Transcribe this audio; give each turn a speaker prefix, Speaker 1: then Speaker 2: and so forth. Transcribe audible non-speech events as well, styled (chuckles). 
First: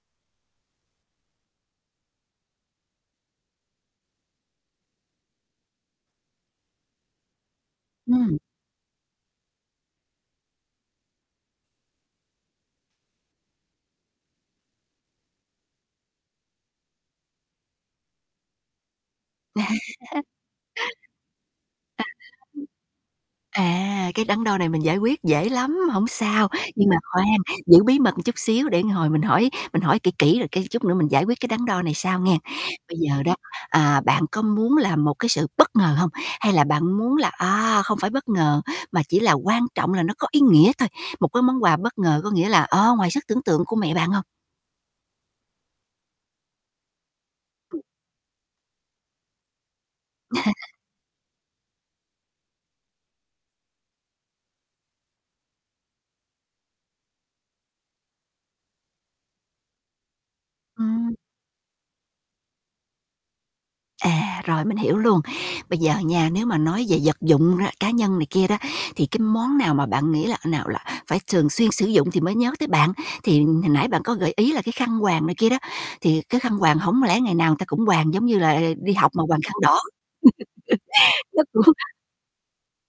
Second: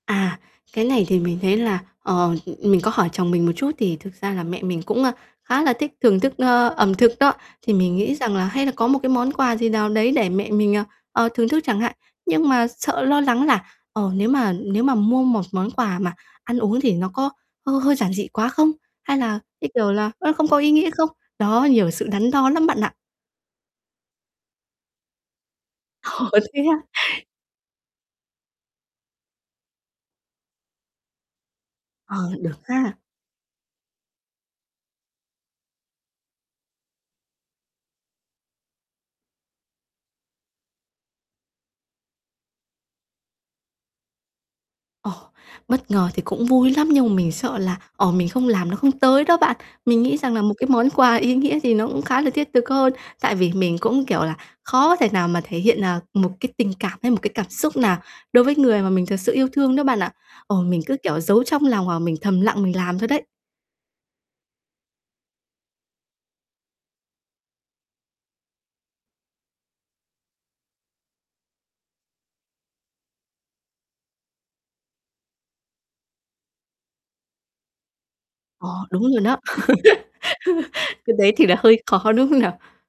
Speaker 1: À, cái này thì mình thấy là, ờ, ừ, ừm, mình có hỏi chồng mình một chút thì thực ra là mẹ mình cũng, a, khá là thích thưởng thức, ơ, ẩm thực đó, thì mình nghĩ rằng
Speaker 2: Ừm.
Speaker 1: là hay là có một cái món quà gì nào đấy để mẹ mình, à, ờ, thưởng thức chẳng hạn. Nhưng mà sợ lo lắng là, ờ, nếu mà nếu mà mua một món quà mà ăn uống thì nó có hơi hơi giản dị quá không? Hay là, cái, kiểu là,
Speaker 2: (laughs)
Speaker 1: nó không có ý nghĩa không? Đó, nhiều sự
Speaker 2: (unintelligible)
Speaker 1: đắn đo lắm bạn ạ.
Speaker 2: À, cái đắn đo này mình giải quyết dễ lắm, hổng
Speaker 1: Ồ,
Speaker 2: sao,
Speaker 1: thế á?
Speaker 2: nhưng mà khoan, giữ bí mật một chút xíu để hồi mình hỏi mình hỏi kỹ kỹ rồi, cái, chút nữa mình giải quyết cái đắn đo này
Speaker 1: Ờ,
Speaker 2: sau nghe.
Speaker 1: được ha.
Speaker 2: Bây giờ đó, à, bạn có muốn là một cái sự bất ngờ hông? Hay là bạn muốn là, à, không phải bất ngờ mà chỉ là quan trọng là nó có ý nghĩa thôi, một cái món quà bất ngờ có nghĩa là, ờ, ngoài sức tưởng tượng của mẹ bạn hông?
Speaker 1: Ồ! Bất ngờ thì cũng vui lắm nhưng mà mình sợ là, ờ, mình không làm nó không tới đó bạn. Mình nghĩ rằng là một cái
Speaker 2: (chuckles)
Speaker 1: món quà ý nghĩa gì nó cũng khá là thiết thực hơn tại vì mình cũng, kiểu là, khó thể nào mà thể hiện, à, một cái tình cảm hay một cái cảm xúc nào đối với người mà mình thật sự yêu thương đó bạn ạ. Ồ, mình cứ,
Speaker 2: Ừm.
Speaker 1: kiểu, giấu trong lòng hoặc là mình thầm lặng mình làm thôi đấy.
Speaker 2: À, rồi mình hiểu luôn, bây giờ nha, nếu mà nói về vật dụng đó, cá nhân này kia đó, thì cái món nào mà bạn nghĩ là nào là phải thường xuyên sử dụng thì mới nhớ tới bạn? Thì hồi nãy bạn có gợi ý là cái khăn quàng này kia đó, thì cái khăn quàng hổng lẽ ngày nào người ta cũng quàng giống như là
Speaker 1: Ồ,
Speaker 2: đi
Speaker 1: đúng
Speaker 2: học
Speaker 1: như
Speaker 2: mà
Speaker 1: nó.
Speaker 2: quàng khăn đỏ.
Speaker 1: (laughs) Cái đấy
Speaker 2: (laughs) Nó
Speaker 1: thì là
Speaker 2: cũng
Speaker 1: hơi khó, đúng không nào?